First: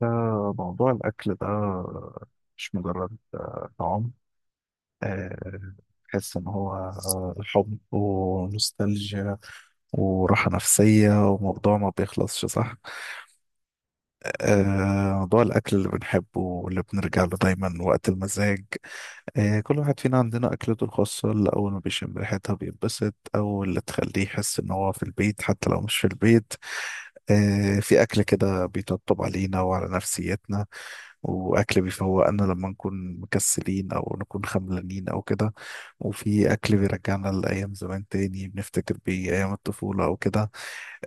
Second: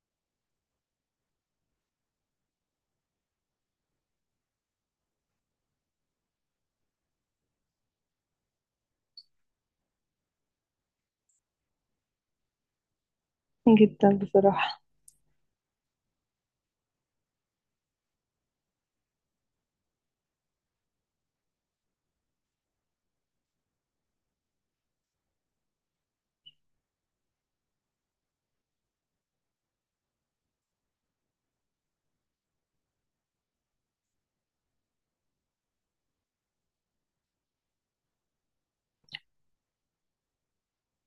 فموضوع الأكل ده مش مجرد طعام. آه، تحس إن هو حب ونوستالجيا وراحة نفسية وموضوع ما بيخلصش، صح؟ جدا بصراحة. موضوع الأكل اللي بنحبه واللي بنرجع له دايما وقت المزاج. كل واحد فينا عندنا أكلته الخاصة اللي أول ما بيشم ريحتها بينبسط، أو اللي تخليه يحس إن هو في البيت حتى لو مش في البيت. في أكل كده بيطبطب علينا وعلى نفسيتنا، وأكل بيفوقنا لما نكون مكسلين أو نكون خملانين أو كده، وفي أكل بيرجعنا لأيام زمان تاني بنفتكر بيه أيام الطفولة أو كده.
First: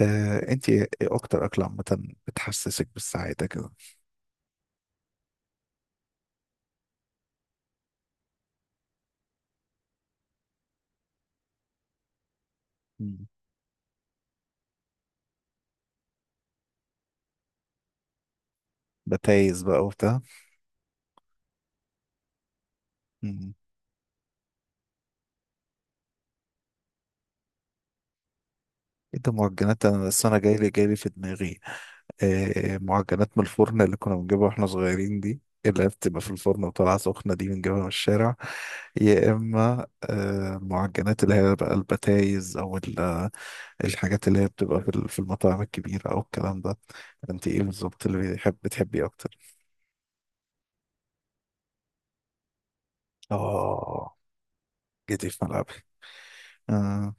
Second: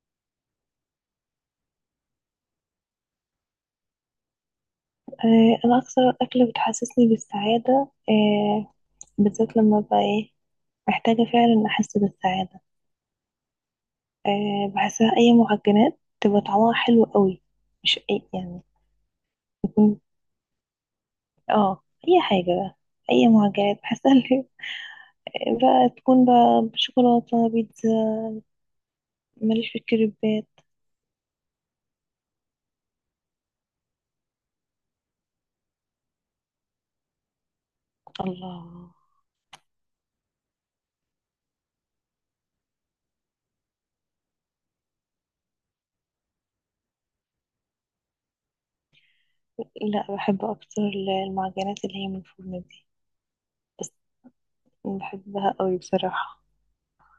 أنت إيه أكتر أكل عامة بتحسسك بالسعادة كده؟ أنا أكثر أكلة بتحسسني بالسعادة، بالذات لما أبقى إيه، محتاجة فعلا أحس بالسعادة. مم. بحسها أي معجنات تبقى طعمها حلو قوي، مش أي يعني. بتايز بقى يكون وبتاع. أي حاجة بقى، أي معجنات بحسها اللي بقى تكون بقى بشوكولاتة بيتزا. ايه ده ماليش في معجنات، انا بس انا الكريبات. جاي لي جاي لي في دماغي. آه، معجنات من الفرن اللي كنا بنجيبها واحنا صغيرين دي، اللي هي بتبقى في الفرن وطالعه سخنه دي، بنجيبها من الشارع. الله. يا اما آه معجنات اللي هي بقى البتايز، او الحاجات اللي هي بتبقى في في المطاعم الكبيره او الكلام ده. انت ايه بالظبط اللي بتحبي اكتر؟ لا بحب أكتر المعجنات اللي هي من الفرن دي، بس اه، جيتي في بحبها ملعبي. قوي بصراحة. آه،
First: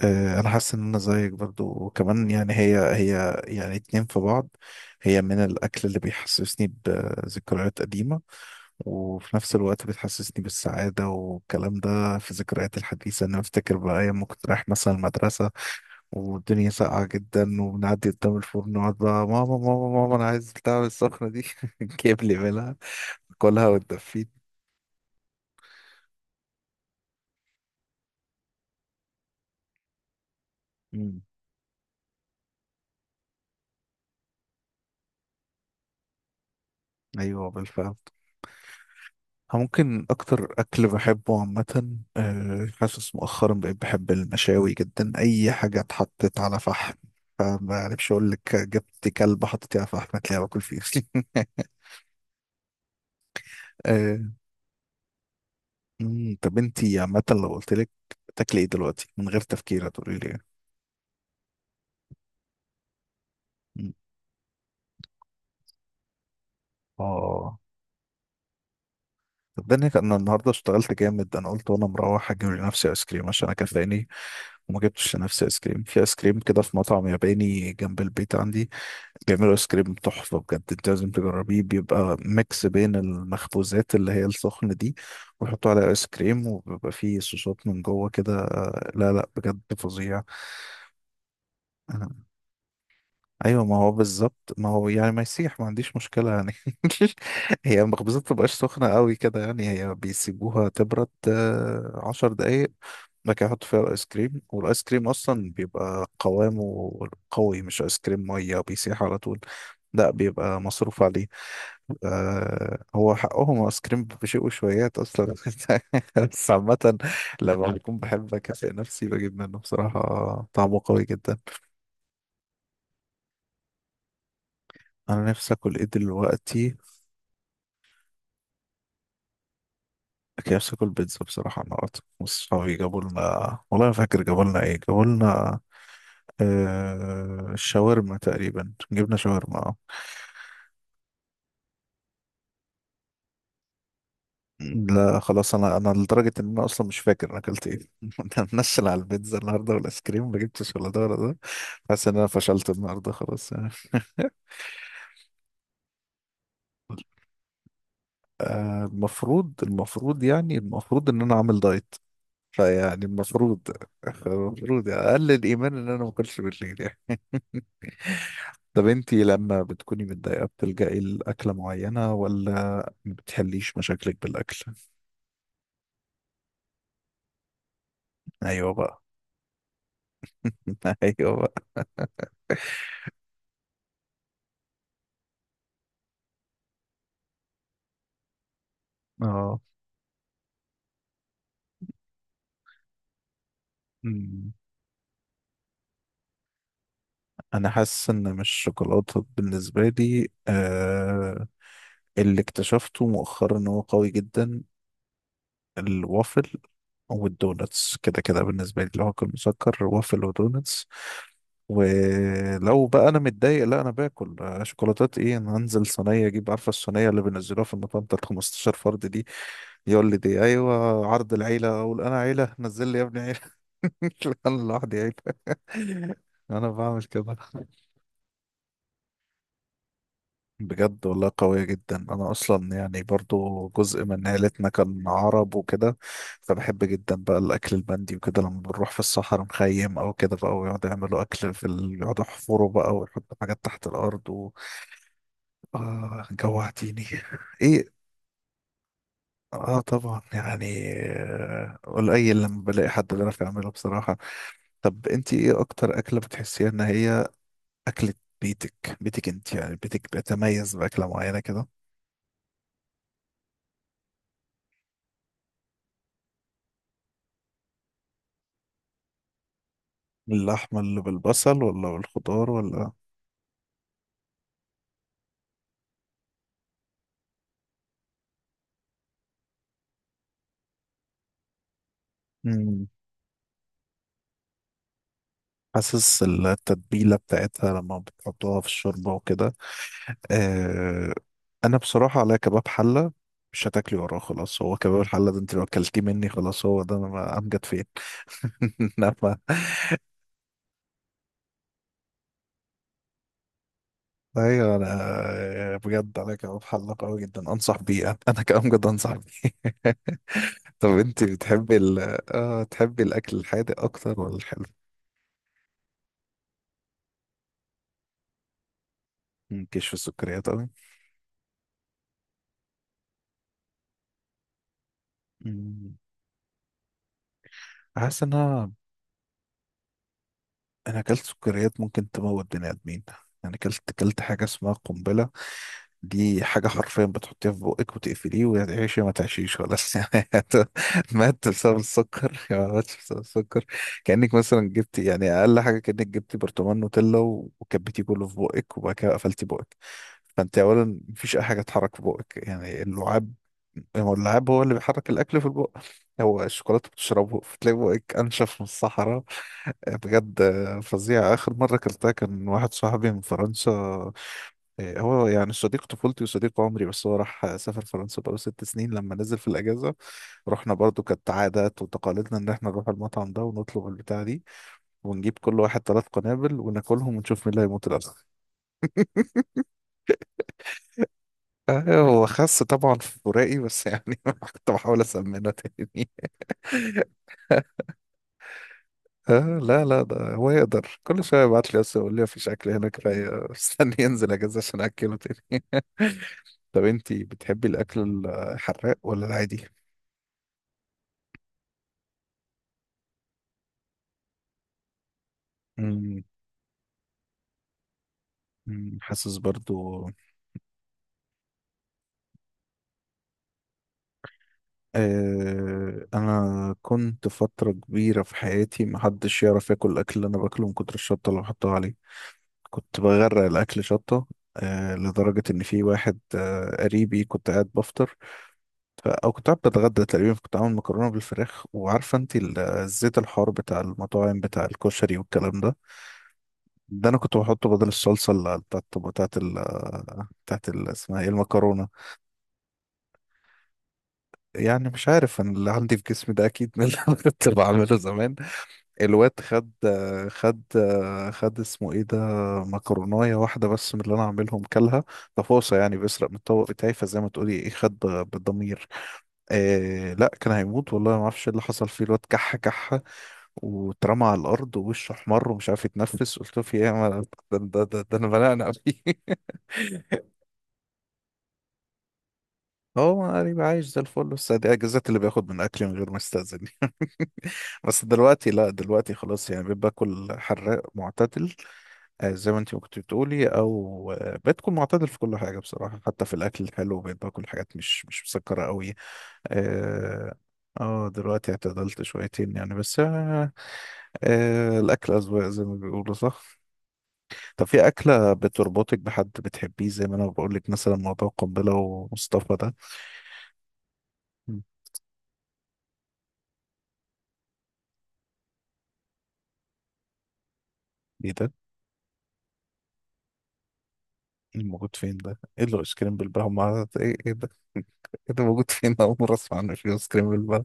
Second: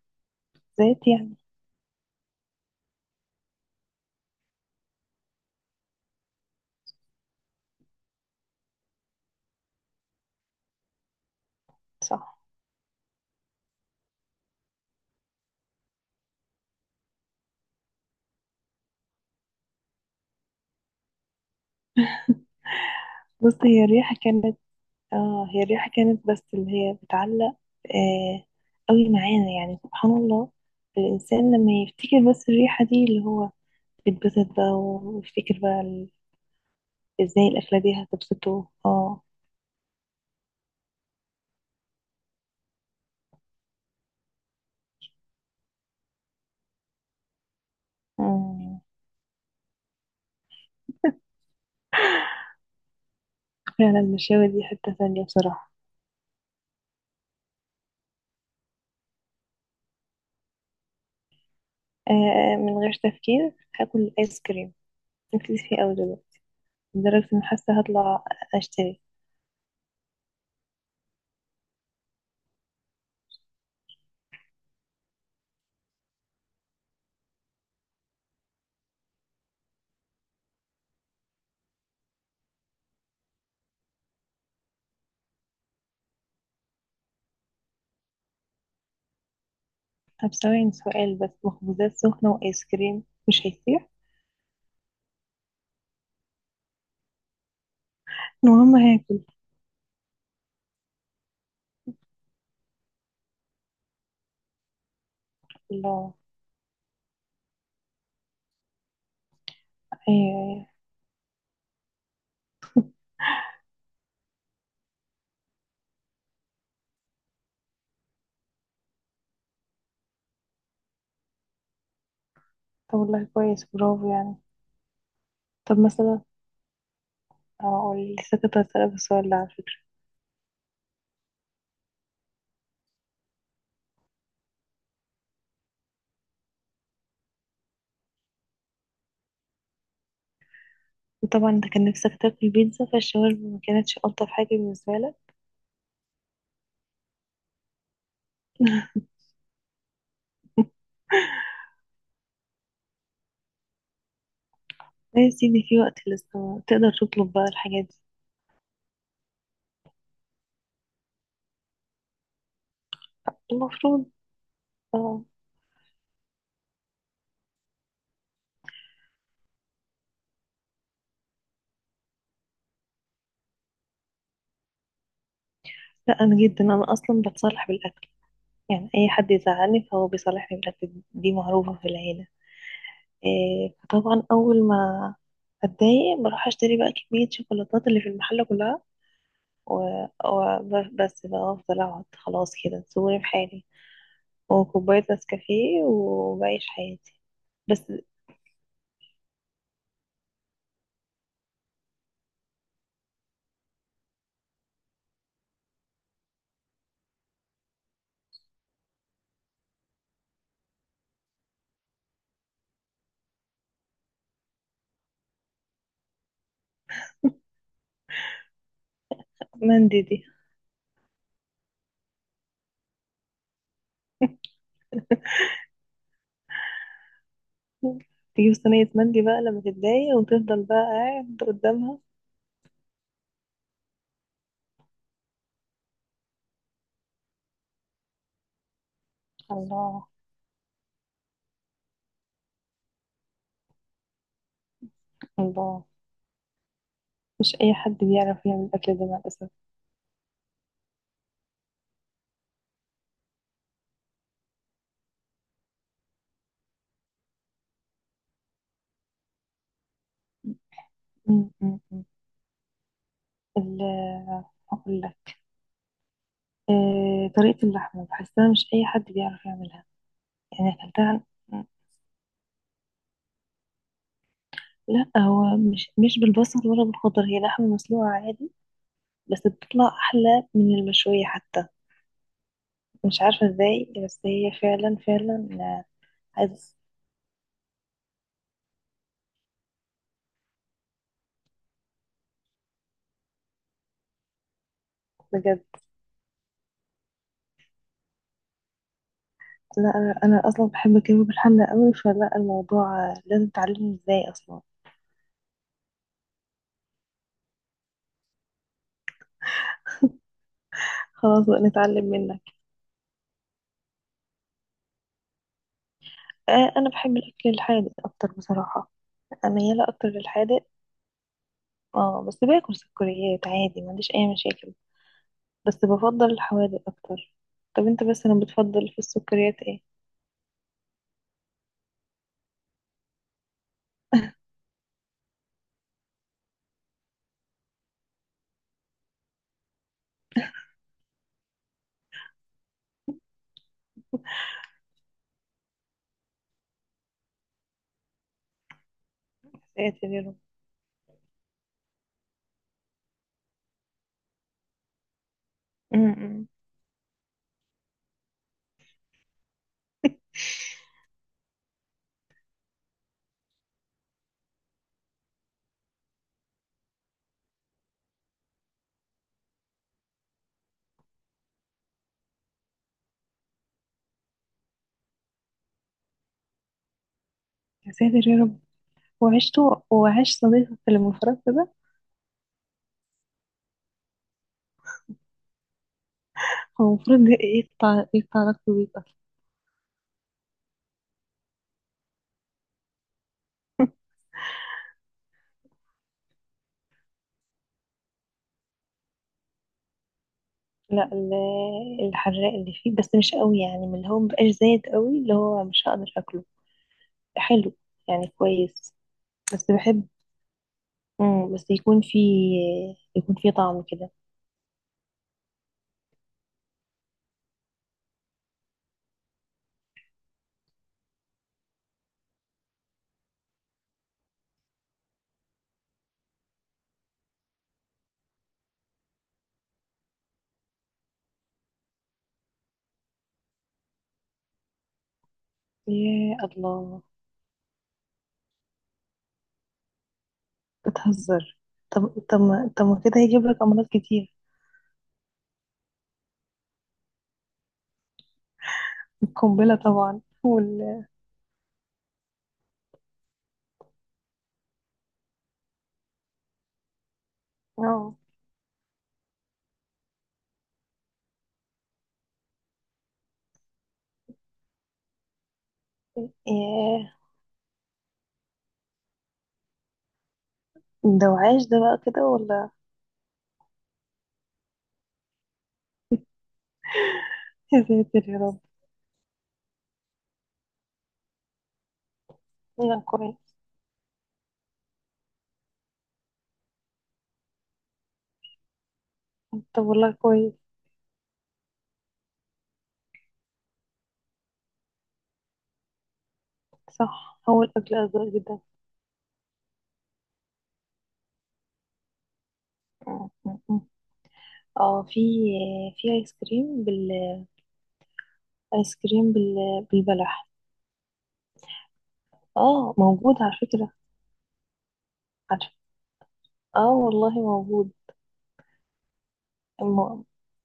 انا حاسس ان انا زيت زيك يعني. برضو، وكمان يعني هي يعني اتنين في بعض. هي من الاكل اللي بيحسسني بذكريات قديمة، وفي نفس الوقت بتحسسني بالسعادة والكلام ده في صح. ذكريات الحديثة. انا افتكر بقى ايام ما كنت رايح مثلا المدرسة والدنيا ساقعة جدا، وبنعدي قدام الفرن ونقعد بقى ماما ماما ماما انا عايز بتاع السخنة دي جيب لي منها. بص كلها هي الريحة وتدفيت. كانت، اه هي الريحة كانت بس اللي هي بتعلق آه قوي معانا يعني سبحان الله. مم. الإنسان لما يفتكر بس الريحة دي اللي هو بيتبسط بقى ويفتكر بقى ازاي ايوه الأكلة بالفعل. دي هتبسطه. اه. ممكن أكتر أكل بحبه عامة، آه، حاسس مؤخرا بقيت بحب المشاوي جدا، أي حاجة اتحطت على فحم. فما أعرفش أقول لك، آه، جبت كلب حطيتيه على فحم هتلاقيه باكل فيه. فعلا آه، المشاوي دي حتة تانية بصراحة. مم، طب أنتي عامة لو قلت لك تاكلي إيه دلوقتي من غير تفكير هتقولي لي إيه؟ من غير تفكير مم. هاكل آيس كريم، نفسي فيه أوي دلوقتي، لدرجة إن آه حاسة هطلع أشتري. طب ده أنا النهاردة اشتغلت جامد، أنا قلت وأنا مروح أجيب لنفسي آيس كريم عشان أنا كفاياني، وما جبتش لنفسي آيس كريم. في آيس كريم كده في مطعم ياباني جنب البيت عندي، بيعملوا ايس كريم تحفة بجد، انت لازم تجربيه. بيبقى ميكس بين المخبوزات اللي هي السخنة دي، ويحطوا عليها ايس كريم، وبيبقى فيه صوصات من جوه كده. آه، لا بجد فظيع. طب ثواني سؤال بس، مخبوزات آه، سخنة وآيس كريم مش ايوه ما هيصير؟ هو بالظبط، ما هو يعني ما يسيح، ما عنديش مشكله يعني. هي المخبوزات ما بتبقاش المهم سخنه قوي هاكل. كده يعني، هي بيسيبوها تبرد آه، 10 دقايق، بعد كده يحطوا فيها الايس كريم، والايس كريم اصلا بيبقى الله. قوامه قوي، مش ايس كريم ميه بيسيح على طول، لا بيبقى أيوه. مصروف عليه. آه هو حقهم ايس كريم بشيء وشويات اصلا. بس عامة لما بكون بحب اكافئ نفسي بجيب منه بصراحة، طعمه قوي جدا. طب والله كويس برافو يعني. انا نفسي اكل طب ايه مثلا دلوقتي؟ اقول، لسه كنت هسألك السؤال ده على فكرة. كيف اكل بيتزا بصراحه. النهارده وصحابي جابوا لنا، والله ما فاكر جابوا لنا ايه، جابوا لنا شاورما تقريبا، جبنا شاورما آه. وطبعا انت كان نفسك تاكل بيتزا، فالشاورما ما كانتش ألطف حاجة مم. بالنسبة لك. لا خلاص انا، انا لدرجه ان انا اصلا مش فاكر انا اكلت ايه. انا منشل على البيتزا النهارده، والايس كريم ما جبتش، ولا ده ولا ده. حاسس ان انا فشلت النهارده خلاص يعني. بس ان في وقت لسه تقدر تطلب بقى الحاجات دي. آه، المفروض يعني، المفروض ان انا عامل دايت، فيعني المفروض، المفروض. المفروض يعني اه. اقل الايمان ان انا ما اكلش بالليل يعني. طب انتي لما بتكوني متضايقة بتلجأي لأكلة معينة، ولا ما بتحليش مشاكلك بالأكل؟ لا انا جدا، انا اصلا بتصالح بالاكل، أيوه يعني بقى. اي حد يزعلني فهو بيصالحني بالاكل، دي أيوه بقى. معروفة في العيلة. إيه فطبعا اول ما اتضايق بروح اشتري بقى كمية شوكولاتات اللي في المحل كلها. اه. وبس بقى افضل اقعد خلاص كده صوري في حالي، مم. وكوباية نسكافيه وبعيش حياتي. أنا بس. حاسس إن مش الشوكولاتة بالنسبة لي، آه اللي اكتشفته مؤخرا إن هو قوي جدا الوافل والدونتس. كده كده بالنسبة لي لو هاكل مسكر، وافل ودونتس. ولو بقى أنا متضايق، لا أنا باكل شوكولاتات إيه، أنا هنزل صينية أجيب، عارفة الصينية اللي بينزلوها في المطعم بتاعت 15 فرد دي؟ مندي يقول لي دي؟ دي ايوه عرض العيله، اقول انا عيله، نزل لي يا ابني عيله. انا لوحدي عيله. انا بعمل كده. تجيب صينية مندي بقى لما تتضايق وتفضل بقى بجد والله قاعد قويه جدا. قدامها. انا اصلا يعني برضو جزء من عيلتنا كان عرب وكده، فبحب جدا بقى الاكل البندي وكده. لما بنروح في الصحراء نخيم الله. او كده بقى، ويقعدوا يعملوا اكل في يقعدوا يحفروا بقى ويحطوا حاجات تحت الارض و... الله. آه جوعتيني. مش أي ايه. حد بيعرف يعمل الأكل ده مع الأسف. اه طبعا يعني، آه، قليل لما بلاقي حد بيعرف يعمله بصراحه. طب انت ايه اكتر اكله بتحسيها ان هي اكله بيتك؟ بيتك انت يعني، بيتك بيتميز باكله معينه م- كده؟ م- م. ال هقول لك، طريقة اللحمة بحسها مش أي حد بيعرف يعملها. يعني اللحمه اللي أكلتها، بالبصل ولا بالخضار ولا؟ لا هو مش بالبصل ولا بالخضر، هي لحمة مسلوقة عادي بس بتطلع أحلى من المشوية حتى. مم. مش عارفة ازاي، بس هي فعلا حاسس عز. التتبيله بتاعتها لما بتحطوها في الشوربه وكده. آه. انا بصراحه على كباب حله، مش هتاكلي وراه خلاص. هو كباب الحله ده انت بجد. لو اكلتيه مني خلاص، هو ده انا، امجد فين. انما لا أنا أصلا بحب الكباب الحلة قوي، فلا الموضوع لازم تعلمني ازاي أصلا. ايوه انا آه، بجد على كباب حله قوي جدا، انصح بيه، انا كامجد انصح بيه. طب انت خلاص بقى بتحبي نتعلم منك. اه، تحبي الاكل الحادق اكتر ولا الحلو؟ أنا بحب الأكل الحادق أكتر بصراحة، ميالة مالكيش في أكتر السكريات للحادق. قوي. اه بس باكل سكريات عادي، ما عنديش أي مشاكل، بس مم. بفضل الحوادق أكتر. طب انت حاسس بس ان أنا انا بتفضل في السكريات ايه؟ انا اكلت سكريات ممكن تموت بني ادمين، يعني اكلت حاجه اسمها قنبله. دي حاجة حرفيا بتحطيها في بقك وتقفليه، وتعيشي ما تعيشيش خلاص. يعني مات بسبب السكر يا ما ماتش بسبب السكر. كأنك مثلا جبتي يعني أقل حاجة كأنك جبتي برطمان نوتيلا وكبتيه كله في بقك، وبعد كده قفلتي بقك. يا ساتر يا رب. فأنت أولا مفيش أي حاجة تتحرك في بقك، يعني اللعاب، هو اللعاب هو اللي بيحرك الأكل في البق. م- هو م. الشوكولاتة بتشربه، فتلاقي بقك أنشف من الصحراء. بجد فظيع. آخر مرة أكلتها كان واحد صاحبي من فرنسا، إيه، هو يعني صديق طفولتي وصديق عمري، بس هو راح سافر فرنسا بقاله 6 سنين. لما نزل في الأجازة رحنا، برضو كانت عادات وتقاليدنا إن احنا نروح المطعم ده ونطلب البتاع دي، ونجيب كل واحد 3 قنابل وناكلهم ونشوف مين اللي هيموت يا الأول. ساتر يا رب. وعشت، وعاش صديقك اللي من فرنسا ده. آه، هو خس طبعا في فراقي بس يعني كنت بحاول أسمنه تاني. هو المفروض ده يقطع يقطع علاقته بيك أصلا. لا، ده هو يقدر كل شوية يبعت لي، بس يقول لي مفيش أكل هنا كفاية، استني ينزل أجازة عشان أكله تاني. طب أنتي بتحبي الأكل الحراق ولا العادي؟ لا الحراق اللي فيه بس مش قوي يعني، من اللي هو مبقاش زايد قوي اللي هو مش هقدر أكله. حلو يعني، كويس. مم، حاسس بس برضو. بحب، بس يكون فيه، يكون فيه طعم كده. آه انا كنت فترة كبيرة في حياتي محدش يعرف ياكل الاكل اللي انا باكله من كتر الشطة اللي بحطها عليه، كنت بغرق الاكل شطة. آه لدرجة ان في واحد آه قريبي، كنت قاعد بفطر ف... او كنت قاعد بتغدى تقريبا، كنت عامل مكرونة بالفراخ، وعارفة انت الزيت الحار بتاع المطاعم بتاع الكشري والكلام ده، يا الله. ده انا كنت بحطه بدل الصلصة اللي بتاعت بتاعت اسمها ايه بتهزر؟ المكرونة. طب طب طب ما كده هيجيب لك أمراض كتير. يعني مش عارف، انا اللي عندي في جسمي ده اكيد من اللي انا كنت بعمله زمان. الواد خد القنبلة طبعا خد خد اسمه ايه ده، مكرونايه واحده بس من اللي انا عاملهم، كلها تفاصيل يعني، بيسرق من الطبق بتاعي، فزي ما تقولي ايه، خد اه. بالضمير. آه لا كان هيموت، والله ما اعرفش إيه اللي حصل فيه، الواد كح كح واترمى على الارض ووشه احمر ومش عارف يتنفس، قلت له في ايه يا ياه. ده انا بنقنق فيه. ده وعاش ده بقى كده ولا؟ هو قريب عايش زي الفل، بس دي اجازات اللي بياخد من اكلي من غير ما يستأذن. يا بس ساتر يا دلوقتي رب. لا، دلوقتي خلاص يعني، بيبقى باكل حراق معتدل. آه، زي ما انت يا كنت القرآن. بتقولي، او آه، بتكون معتدل في كل حاجه بصراحه، حتى في الاكل الحلو بقيت باكل حاجات مش مسكره قوي. طب والله اه. كويس. آه، دلوقتي اعتدلت شويتين يعني بس آه. آه الاكل اذواق زي ما بيقولوا، صح؟ صح هو طب في الأكل أزرق اكله جدا. بتربطك بحد بتحبيه زي ما انا بقول لك مثلا موضوع القنبله ومصطفى ده؟ م- م- م. مم. اه في، في ايس كريم بالايس كريم بالبلح. ايه ده؟ اه موجود على فكرة. موجود فين ده؟ ايه عارفة. اللي ايس كريم بالبلبن؟ اه ايه والله ايه ده؟ موجود. ايه ده موجود فين؟ أول مرة أسمع عنه، في ايس الم... كريم بالبلبن؟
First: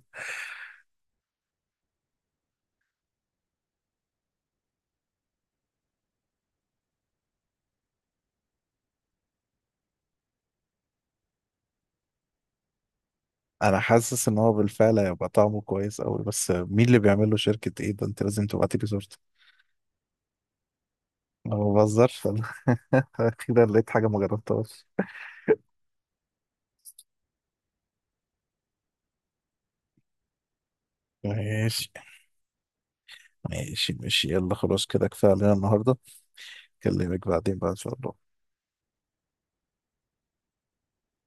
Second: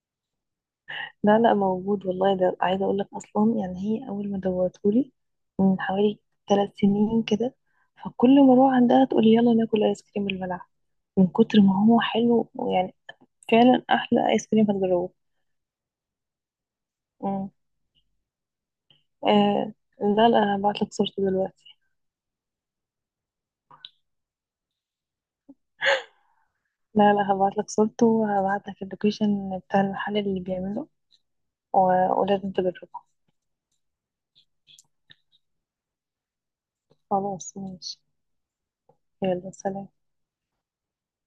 لا لا موجود والله، ده عايزة أقول لك أصلا، يعني هي أول ما دوتهولي من حوالي 3 سنين كده، فكل ما أروح عندها تقولي يلا ناكل آيس كريم بالبلح. من كتر ما هو حلو ويعني أنا فعلا حاسس أحلى إن آيس هو كريم بالفعل هتجربه. هيبقى طعمه كويس أوي، بس مين اللي بيعمل له، مم. شركة ايه ده؟ أنت لازم تبعتي لي صورته. آه لا لا، أنا هبعتلك صورته أنا ما دلوقتي. بهزرش أنا. أخيرا لقيت حاجة ما جربتهاش. لا لا هبعت لك صورته، وهبعت لك اللوكيشن بتاع المحل اللي بيعمله، و... ماشي ولازم تجربه. ماشي، يلا خلاص كده كفاية علينا النهاردة. أكلمك بعدين خلاص بقى إن شاء ماشي. الله. يلا سلام.